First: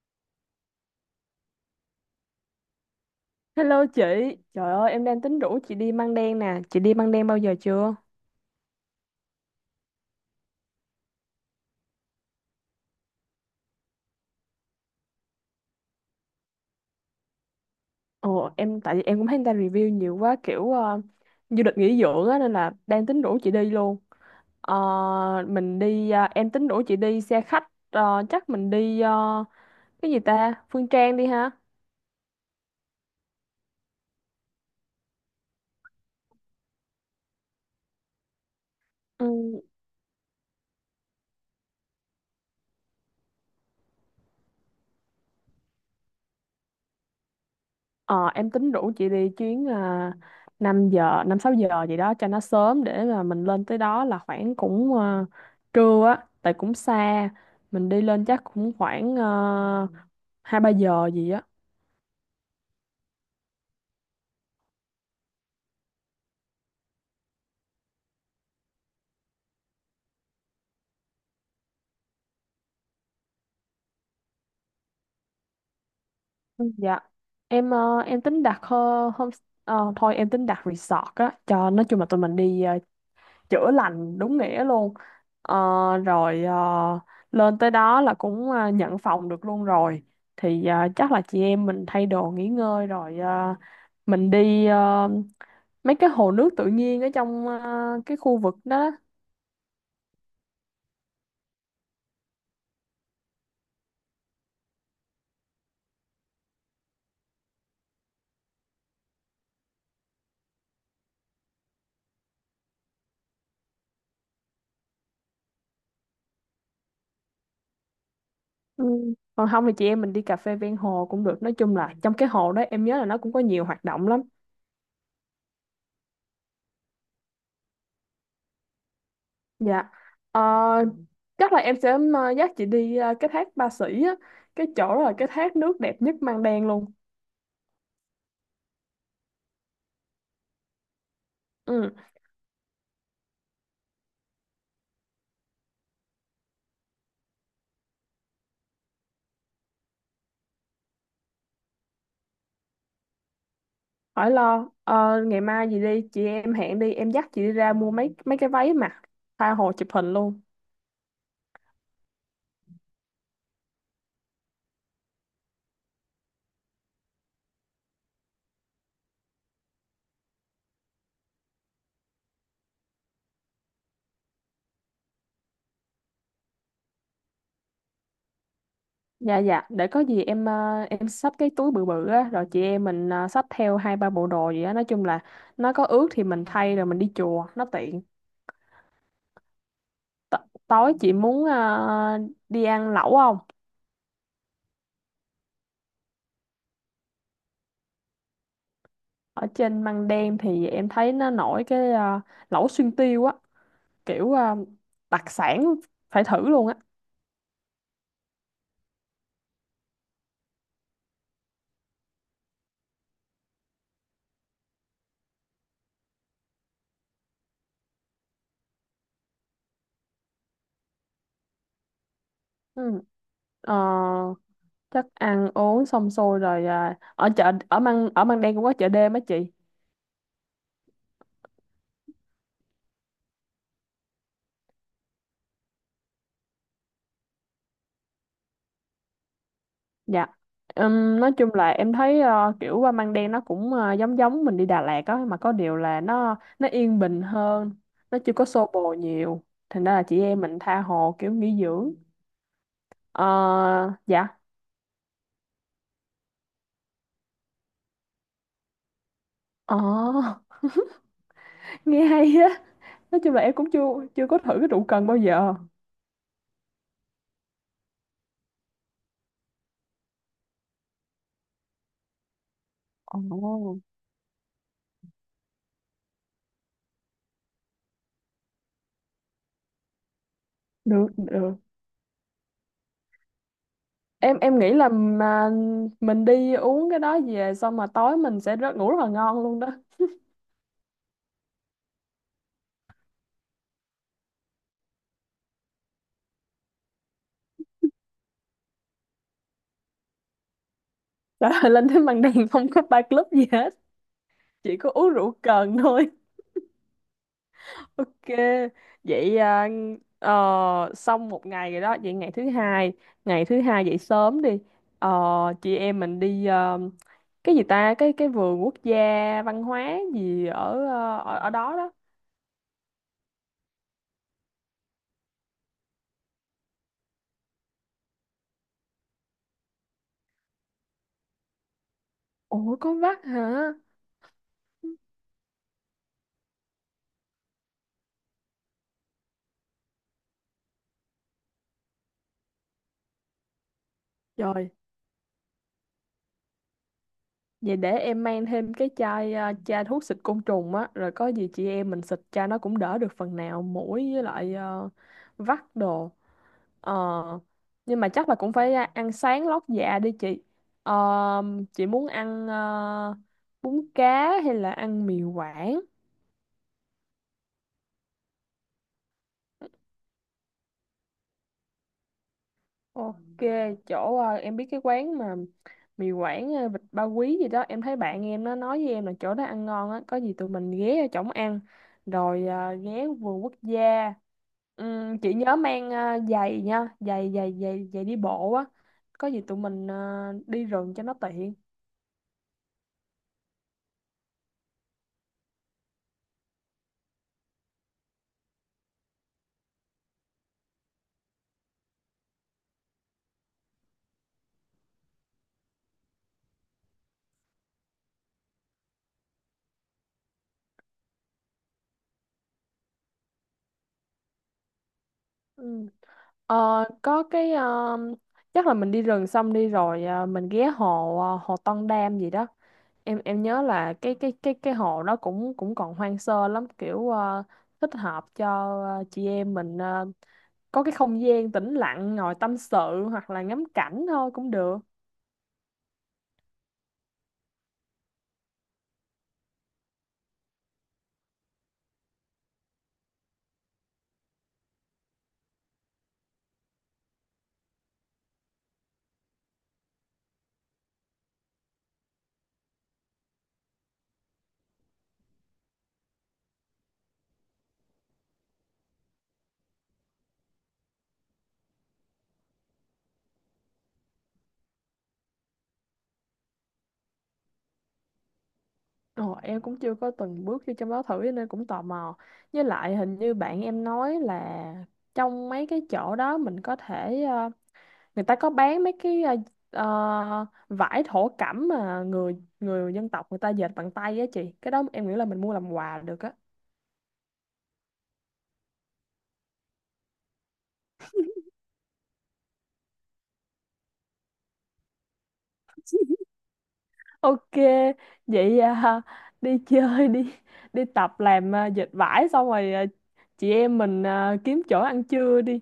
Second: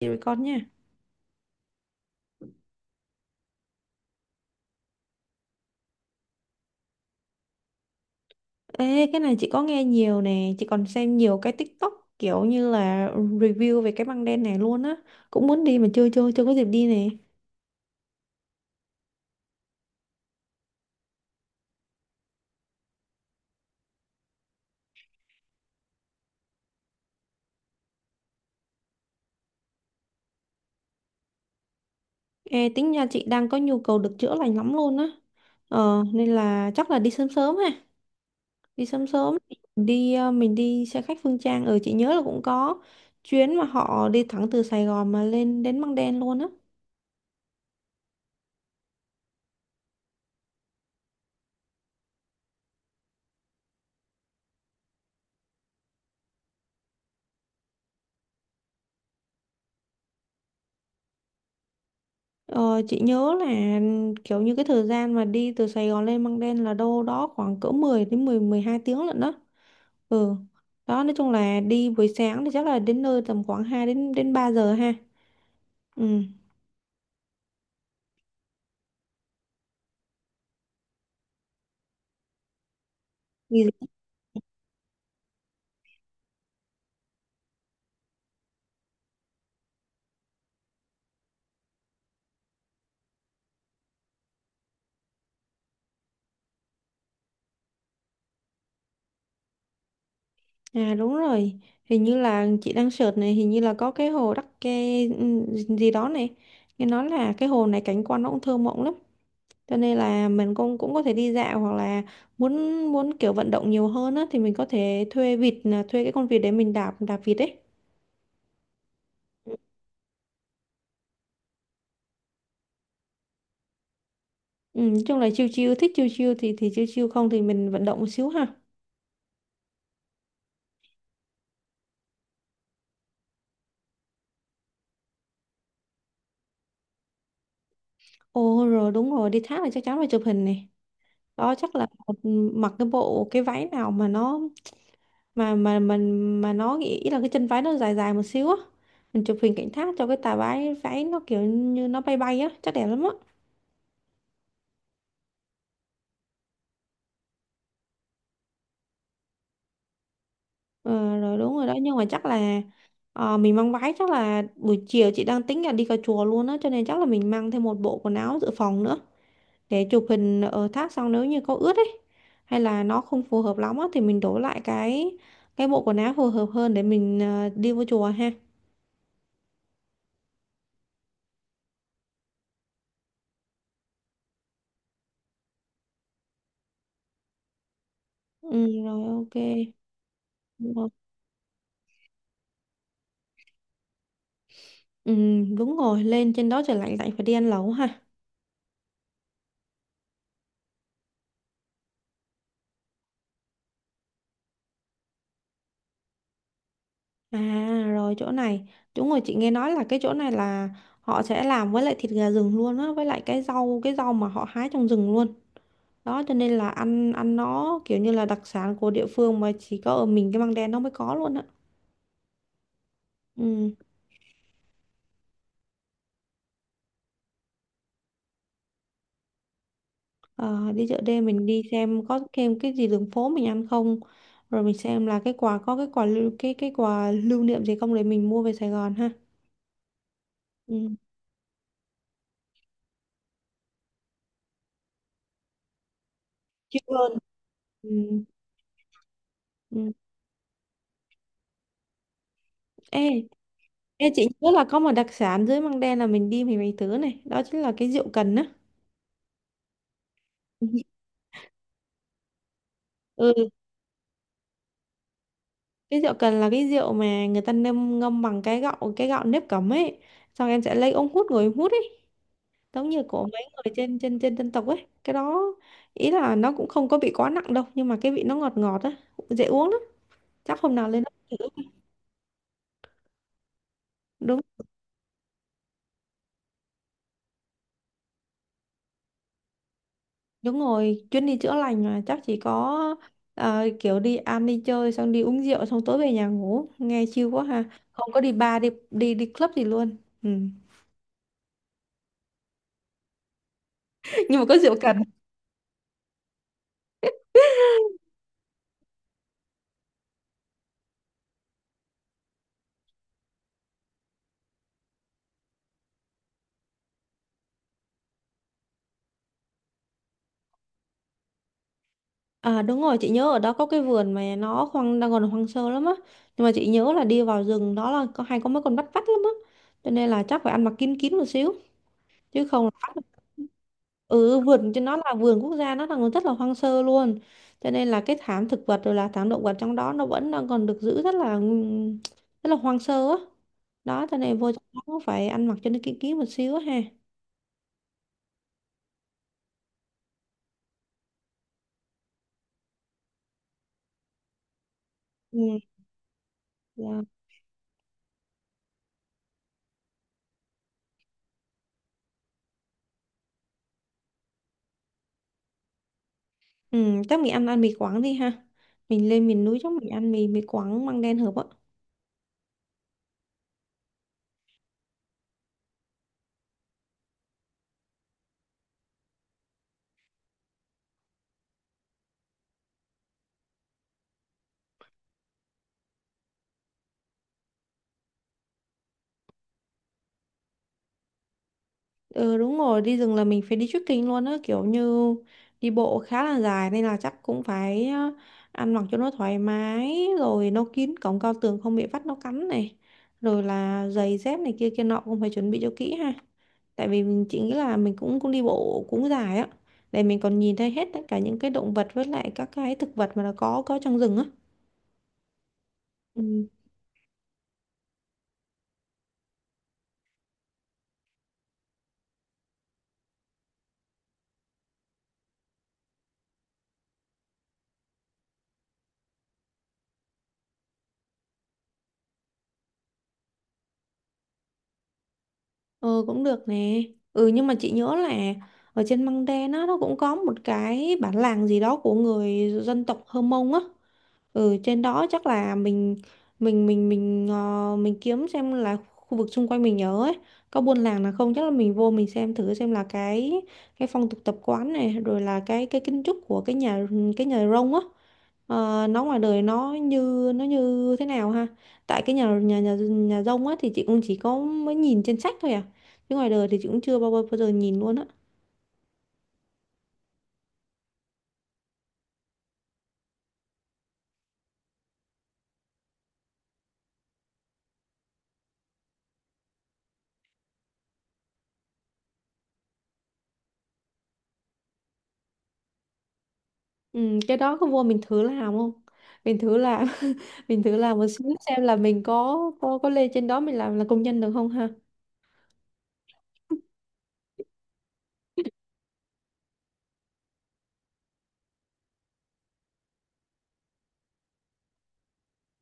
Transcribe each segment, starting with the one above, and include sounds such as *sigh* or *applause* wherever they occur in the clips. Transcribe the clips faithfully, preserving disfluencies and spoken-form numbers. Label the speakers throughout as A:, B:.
A: Chị với con nha.
B: Hello chị, trời ơi em đang tính rủ chị đi Măng Đen nè, chị đi Măng Đen bao giờ chưa?
A: Ê, cái này chị có nghe nhiều nè, chị còn xem nhiều cái TikTok kiểu như là review về cái băng đen này luôn á. Cũng muốn đi mà chưa chưa chưa có dịp đi nè.
B: Ồ em tại vì em cũng thấy người ta review nhiều quá kiểu ờ, du lịch nghỉ dưỡng á nên là đang tính rủ chị đi luôn. Ờ, mình đi ờ, em tính rủ chị đi xe khách ờ, chắc mình đi ờ, cái gì ta? Phương Trang đi ha.
A: Ê, tính nhà chị đang có nhu cầu được chữa lành lắm luôn á. Ờ, nên là chắc là đi sớm sớm ha. Đi sớm
B: Ừ.
A: sớm đi ờ, mình đi xe khách Phương Trang ở chị nhớ là cũng có chuyến mà họ đi thẳng từ Sài Gòn mà lên đến băng đen luôn á.
B: Ờ, em tính rủ chị đi chuyến à, năm giờ, năm sáu giờ gì đó cho nó sớm để mà mình lên tới đó là khoảng cũng à, trưa á, tại cũng xa. Mình đi lên chắc cũng khoảng uh, hai ba giờ gì á.
A: Ờ, chị nhớ là kiểu như cái thời gian mà đi từ Sài Gòn lên Măng Đen là đâu đó khoảng cỡ mười đến mười mười hai tiếng lận đó. Ừ. Đó nói chung là đi buổi sáng thì chắc là đến nơi tầm khoảng hai đến đến ba giờ ha. Ừ.
B: Ừ. Dạ. Em ờ, em tính đặt uh, hôm ờ, thôi em tính đặt resort á cho nói chung là tụi mình đi ờ,
A: Nghỉ-
B: chữa lành đúng nghĩa luôn. Ờ, rồi ờ, lên tới đó là cũng ờ, nhận phòng được luôn rồi thì ờ, chắc là chị em mình thay đồ nghỉ ngơi rồi ờ, mình đi ờ, mấy cái hồ nước tự nhiên ở trong ờ, cái khu vực đó.
A: À đúng rồi. Hình như là chị đang search này, hình như là có cái hồ Đắc Kê ừ, gì đó này. Nghe nói là cái hồ này cảnh quan nó cũng thơ mộng lắm. Cho nên là mình cũng cũng có thể đi dạo hoặc là muốn muốn kiểu vận động nhiều hơn á thì mình có thể thuê vịt là thuê cái con vịt để mình đạp đạp vịt ấy.
B: Ừ. Còn không thì chị em mình đi cà phê ven hồ cũng được, nói chung là trong cái hồ đó em nhớ là nó cũng có nhiều hoạt động lắm.
A: Ừ, nói chung là chiêu chiêu thích chiêu chiêu thì thì chiêu chiêu không thì mình vận động một xíu ha.
B: Dạ. Ờ, chắc là em sẽ ờ, dắt chị đi ờ, cái thác Ba Sĩ á, cái chỗ đó là cái thác nước đẹp nhất Măng Đen luôn.
A: Ồ rồi đúng rồi đi thác là chắc chắn phải chụp hình này. Đó chắc là
B: Ừ.
A: mặc cái bộ cái váy nào mà nó mà mà mình mà, mà nó nghĩ ý là cái chân váy nó dài dài một xíu á. Mình chụp hình cảnh thác cho cái tà váy váy nó kiểu như nó bay bay á, chắc đẹp lắm á.
B: Khỏi lo, ờ, ngày mai gì đi, chị em hẹn đi, em dắt chị đi ra mua mấy mấy cái váy mặc, tha hồ chụp hình luôn.
A: Ờ, rồi đúng rồi đó nhưng mà chắc là ờ, mình mang váy chắc là buổi chiều chị đang tính là đi cà chùa luôn á cho nên chắc là mình mang thêm một bộ quần áo dự phòng nữa. Để chụp hình ở thác xong nếu như có ướt ấy hay là nó không phù hợp lắm á, thì mình đổi lại cái cái bộ quần áo phù hợp hơn để mình ờ, đi vô chùa ha.
B: Dạ dạ, để có gì em ờ, em xách cái túi bự bự á, rồi chị em mình ờ, xách theo hai ba bộ đồ gì á, nói chung là nó có ướt thì mình thay rồi mình đi chùa, nó tiện.
A: Ừ, rồi ok.
B: T
A: Đúng rồi.
B: tối chị muốn ờ, đi ăn lẩu không?
A: Ừ, đúng rồi lên trên đó trời lạnh lạnh phải đi ăn lẩu ha.
B: Ở trên Măng Đen thì em thấy nó nổi cái ờ, lẩu xuyên tiêu á, kiểu ờ, đặc sản phải thử luôn á.
A: À rồi chỗ này đúng rồi chị nghe nói là cái chỗ này là họ sẽ làm với lại thịt gà rừng luôn á với lại cái rau cái rau mà họ hái trong rừng luôn đó cho nên là ăn ăn nó kiểu như là đặc sản của địa phương mà chỉ có ở mình cái măng đen nó mới có luôn á.
B: Ừ. Ờ,
A: Ừ.
B: chắc ăn uống xong xuôi rồi à, ở chợ ở Măng ở Măng Đen cũng có chợ đêm á chị.
A: Ờ, đi chợ đêm mình đi xem có thêm cái gì đường phố mình ăn không, rồi mình xem là cái quà có cái quà lưu cái cái quà lưu niệm gì không để mình mua về Sài Gòn ha.
B: Dạ.
A: Ừ.
B: Ừm, nói chung là em thấy ờ, kiểu qua Măng Đen nó cũng ờ, giống giống mình đi Đà Lạt á, mà có điều là nó nó
A: Chịu
B: yên
A: hơn.
B: bình hơn,
A: Ừ.
B: nó chưa có xô bồ nhiều, thành
A: Ừ.
B: ra là chị em mình tha hồ kiểu nghỉ dưỡng.
A: Ê,
B: Ờ,
A: ê chị
B: dạ
A: nhớ là có một đặc sản dưới Măng Đen là mình đi mình phải thử này đó chính là cái rượu cần á.
B: ờ
A: *laughs*
B: *laughs* nghe hay á, nói chung là
A: Ừ,
B: em cũng chưa chưa có thử cái rượu cần bao giờ.
A: cái rượu cần là cái rượu mà người ta ngâm ngâm bằng cái gạo cái gạo nếp cẩm ấy, xong em sẽ lấy ống hút ngồi em hút ấy, giống như của mấy người
B: Ồ
A: trên trên trên dân tộc ấy cái đó. Ý là nó cũng không có bị quá nặng đâu nhưng mà cái vị nó ngọt ngọt á, dễ uống lắm, chắc hôm nào lên
B: được
A: đó.
B: được, em
A: Đúng
B: em nghĩ là mà mình đi uống cái đó về xong mà tối mình sẽ rất ngủ rất là ngon luôn đó.
A: Đúng rồi chuyến đi chữa lành mà chắc chỉ có ờ, kiểu đi ăn đi chơi xong đi uống rượu xong tối về nhà ngủ nghe chill quá ha, không có đi bar đi đi đi club gì luôn. Ừ.
B: *laughs* Trời ơi, lên tới màn đêm *laughs* không có bar club gì hết,
A: *laughs* Nhưng mà có rượu
B: chỉ có
A: cần.
B: uống rượu cần thôi. *laughs* Ok, vậy à, ờ, xong một ngày rồi đó, vậy ngày thứ hai ngày thứ hai dậy sớm đi. Ờ, chị em mình đi ờ, cái gì ta, cái cái vườn quốc gia văn hóa gì ở ờ, ở, ở đó đó.
A: À đúng rồi chị nhớ ở đó có cái vườn mà nó hoang đang còn hoang sơ lắm á, nhưng mà chị nhớ là đi vào rừng đó là có hay có mấy con bắt vắt lắm á, cho nên là chắc phải ăn mặc kín kín một xíu chứ không là
B: Ủa có
A: bắt.
B: vắt hả?
A: Ừ, vườn cho nó là vườn quốc gia nó là rất là hoang sơ luôn, cho nên là cái thảm thực vật rồi là thảm động vật trong đó nó vẫn đang còn được giữ rất là ừm, rất là hoang sơ á. Đó cho nên vô trong
B: Trời.
A: đó cũng phải ăn mặc cho nó kỹ kỹ một xíu á ha.
B: Vậy để em mang thêm cái chai à, chai thuốc xịt côn trùng á, rồi có gì chị em mình xịt chai nó cũng đỡ được phần nào muỗi với lại ờ, vắt
A: Ừ,
B: đồ. Ờ,
A: dạ.
B: nhưng mà chắc là cũng phải à, ăn sáng lót dạ đi chị. Ờ, chị muốn ăn ờ, bún cá hay là ăn mì Quảng?
A: Ừ chắc mình ăn ăn mì Quảng đi ha, mình lên miền núi chắc mình ăn mì mì Quảng măng đen hợp á.
B: Ok, chỗ ờ, em biết cái quán mà mì Quảng ờ, vịt ba quý gì đó, em thấy bạn em nó nói với em là chỗ đó ăn ngon á, có gì tụi mình ghé ở chỗ ăn rồi ờ, ghé vườn quốc gia. Ừm, chị nhớ mang ờ, giày nha, giày giày giày giày đi bộ á. Có gì tụi mình ờ, đi rừng cho nó tiện.
A: Ừ đúng rồi, đi rừng là mình phải đi trekking luôn á, kiểu như đi bộ khá là dài nên là chắc cũng phải ờ, ăn mặc cho nó thoải mái, rồi nó kín cổng cao tường không bị vắt nó cắn này, rồi là giày dép này kia kia nọ cũng phải chuẩn bị cho kỹ ha. Tại vì mình chỉ nghĩ là mình cũng cũng đi bộ cũng dài á, để mình còn nhìn thấy hết tất cả những cái động vật với lại các cái thực vật mà nó có có trong rừng á.
B: Ừ.
A: Ừ.
B: Ờ, có cái ờ, chắc là mình đi rừng xong đi rồi ờ, mình ghé hồ ờ, hồ Tân Đam gì đó, em em nhớ là cái cái cái cái hồ nó cũng cũng còn hoang sơ lắm, kiểu ờ, thích hợp cho ờ, chị em mình ờ, có cái không gian tĩnh lặng ngồi tâm sự hoặc là ngắm cảnh thôi cũng được.
A: Ừ cũng được nè. Ừ nhưng mà chị nhớ là ở trên Măng Đen á nó cũng có một cái bản làng gì đó của người dân tộc Hơ Mông á. Ừ, trên đó chắc là mình mình mình mình ờ, mình kiếm xem là khu vực xung quanh mình nhớ ấy có buôn làng nào không, chắc là mình vô mình xem thử xem là cái cái phong tục tập quán này rồi là cái cái kiến trúc của cái nhà cái nhà rông á, ờ, nó ngoài đời nó như nó như thế nào ha. Tại cái nhà nhà nhà nhà rông á thì chị cũng chỉ có mới nhìn trên sách thôi à, chứ ngoài đời thì chị cũng chưa bao bao giờ nhìn luôn á.
B: Ồ, em cũng chưa có từng bước vô trong đó thử cho nên cũng tò mò, với lại hình như bạn em nói là trong mấy cái chỗ đó mình có thể ờ, người ta có bán mấy cái ờ, ờ, vải thổ cẩm mà người người dân tộc người ta dệt bằng tay á chị, cái đó em nghĩ là mình mua làm quà được á.
A: Ừ, cái đó có vô mình thử làm không? Mình thử làm *laughs* mình thử làm một xíu xem là mình có có có lên trên đó mình làm là công nhân được không ha?
B: Ok, vậy à, *laughs* đi chơi đi, đi tập làm à, dệt vải xong rồi à, chị em mình à, kiếm chỗ ăn trưa đi.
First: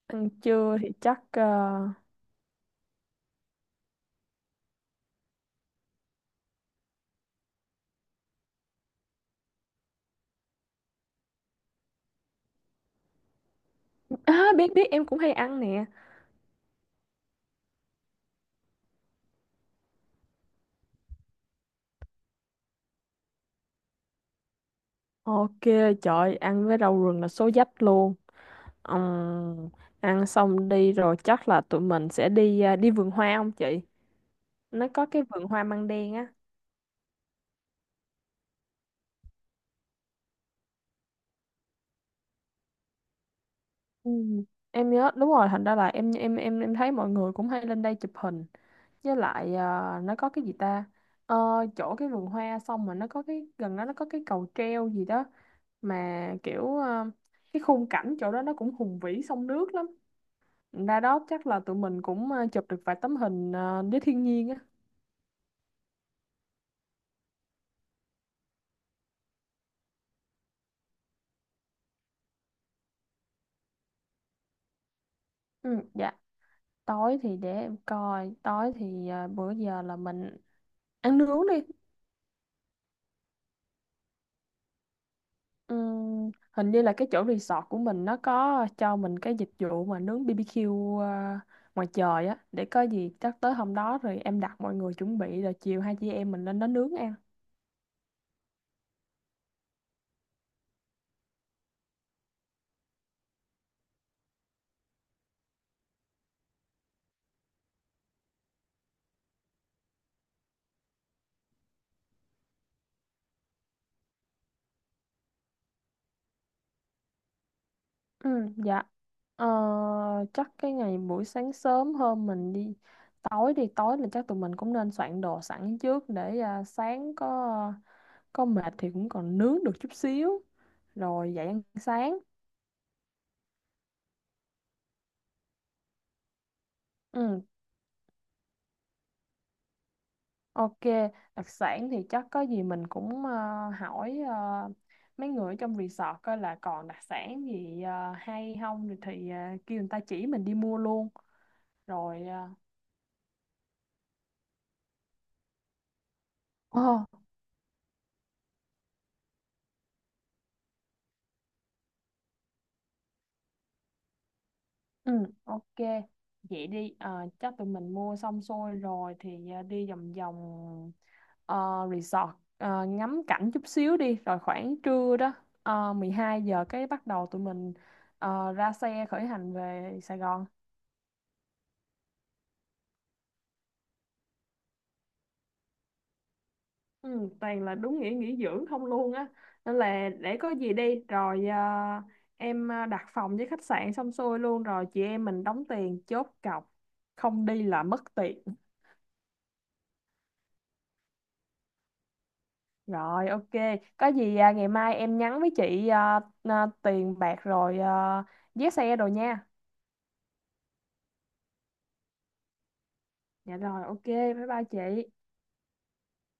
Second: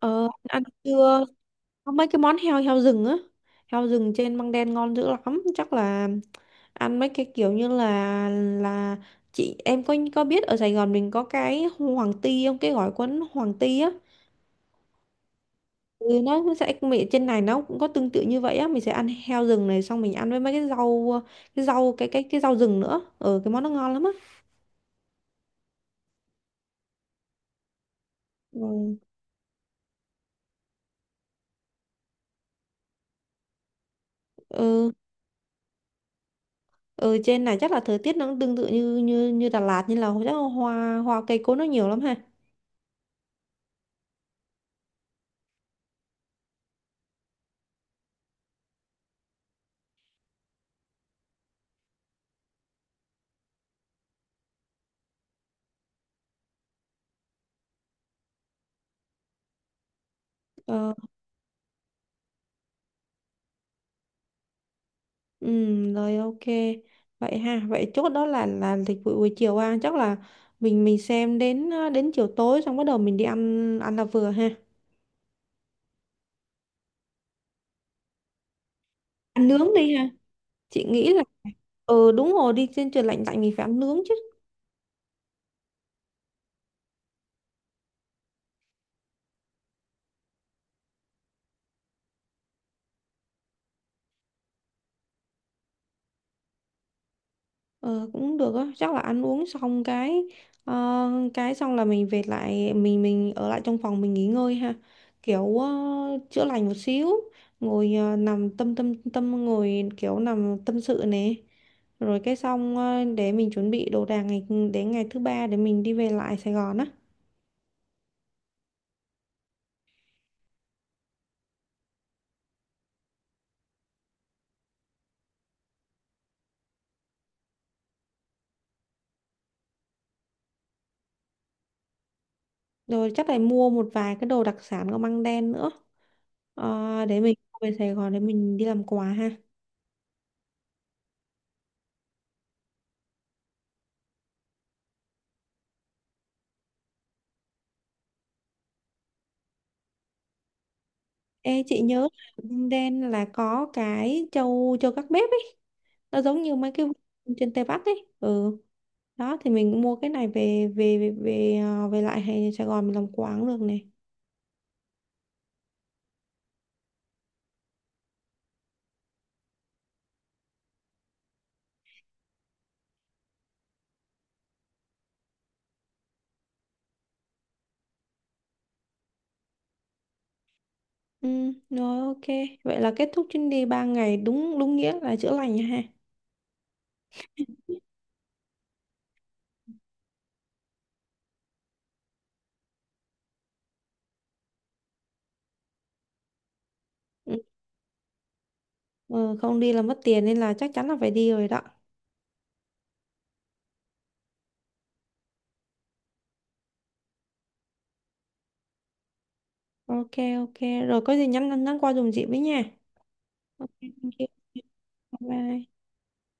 A: Ờ
B: Ăn
A: ăn
B: trưa thì chắc
A: chưa?
B: à,
A: Có mấy cái món heo heo rừng á. Heo rừng trên Măng Đen ngon dữ lắm, chắc là ăn mấy cái kiểu như là là chị em có có biết ở Sài Gòn mình có cái hoàng ti không? Cái gỏi cuốn hoàng ti á.
B: à, biết biết em cũng hay ăn nè.
A: Ừ, nó sẽ mì trên này nó cũng có tương tự như vậy á, mình sẽ ăn heo rừng này xong mình ăn với mấy cái rau cái rau cái cái cái rau rừng nữa, ừ cái món nó ngon lắm á.
B: Ok, trời ăn với rau rừng là số dách luôn.
A: Ừ.
B: Ừm, ăn xong đi rồi chắc là tụi mình sẽ đi à, đi vườn hoa không chị? Nó
A: Ừ.
B: có cái vườn hoa măng đen á.
A: Ừ trên này chắc là thời tiết nó cũng tương tự như như như Đà Lạt, như là chắc là hoa hoa cây cối nó nhiều lắm ha.
B: Ừ. Em nhớ đúng rồi, thành ra là em em em em thấy mọi người cũng hay lên đây chụp hình. Với lại ờ, nó có cái gì ta. Ờ, chỗ cái vườn hoa xong mà nó có cái gần đó nó có cái cầu treo gì đó mà kiểu ờ, cái khung cảnh chỗ đó nó cũng hùng vĩ sông nước lắm,
A: Ờ.
B: ra đó chắc là tụi mình cũng ờ, chụp được vài tấm hình ờ, với thiên nhiên á.
A: Ừ rồi ok. Vậy ha, vậy chốt đó là là lịch vụ buổi chiều ha, chắc là mình mình xem đến ờ, đến chiều tối xong bắt đầu mình đi ăn ăn là vừa ha,
B: Ừ, dạ. Tối thì để em coi, tối thì à,
A: ăn
B: bữa
A: nướng
B: giờ là
A: đi ha,
B: mình
A: chị nghĩ
B: ăn
A: là
B: nướng đi.
A: ừ đúng rồi đi trên trời lạnh lạnh mình phải ăn nướng chứ.
B: Ừm, hình như là cái chỗ resort của mình nó có cho mình cái dịch vụ mà nướng bê bê qu ờ, ngoài trời á, để có gì chắc tới hôm đó rồi em đặt mọi người chuẩn bị rồi chiều hai chị em mình lên đó nướng ăn.
A: Ờ, cũng được á, chắc là ăn uống xong cái ờ, cái xong là mình về lại mình mình ở lại trong phòng mình nghỉ ngơi ha. Kiểu ờ, chữa lành một xíu, ngồi ờ, nằm tâm tâm tâm ngồi kiểu nằm tâm sự nè. Rồi cái xong ờ, để mình chuẩn bị đồ đạc ngày đến ngày thứ ba để mình đi về lại Sài Gòn á.
B: Ừ, dạ ờ, chắc cái ngày buổi sáng sớm hơn mình đi, tối đi tối là chắc tụi mình cũng nên soạn đồ sẵn trước để à, sáng có có mệt thì cũng còn nướng được chút xíu rồi dậy ăn sáng.
A: Rồi chắc là mua một vài cái đồ đặc sản của Măng Đen nữa. Ờ, để mình
B: Ừ,
A: về Sài Gòn để mình đi làm quà ha.
B: ok, đặc sản thì chắc có gì mình cũng ờ, hỏi ờ, mấy người ở trong resort coi là còn đặc sản gì ờ, hay không rồi thì ờ, kêu người ta chỉ mình đi mua luôn.
A: Ê, chị nhớ là
B: Rồi ờ,
A: Vung Đen là có cái trâu trâu gác bếp ấy. Nó giống như mấy
B: Ồ,
A: cái vùng trên Tây Bắc ấy. Ừ. Đó thì mình mua cái này về về về về, à, về lại hay Sài Gòn mình làm quán được này.
B: ừ ok. Vậy đi, ờ, chắc tụi mình mua xong xuôi rồi thì ờ, đi vòng vòng ờ, resort ờ, ngắm cảnh chút xíu đi rồi khoảng trưa đó uh, mười hai giờ cái bắt đầu tụi mình ờ, ra xe khởi hành về Sài Gòn.
A: Ừ, rồi ok. Vậy là kết thúc chuyến đi ba ngày đúng đúng nghĩa là chữa lành nha ha.
B: Ừ, toàn là đúng nghĩa nghỉ dưỡng không luôn á, nên là để có gì đi rồi à, em à, đặt phòng với khách sạn xong xuôi luôn rồi chị em mình đóng tiền chốt cọc,
A: Ừ,
B: không đi là mất tiền.
A: ừ, không đi là mất tiền nên là chắc chắn là phải đi rồi đó.
B: Rồi ok, có gì à, ngày mai em nhắn với chị à, à, tiền bạc rồi à, vé xe đồ nha.
A: Ok ok. Rồi có gì nhắn nhắn qua dùm chị với nha.
B: Dạ
A: Ok,
B: rồi ok
A: thank you.
B: bye bye chị.
A: Bye bye.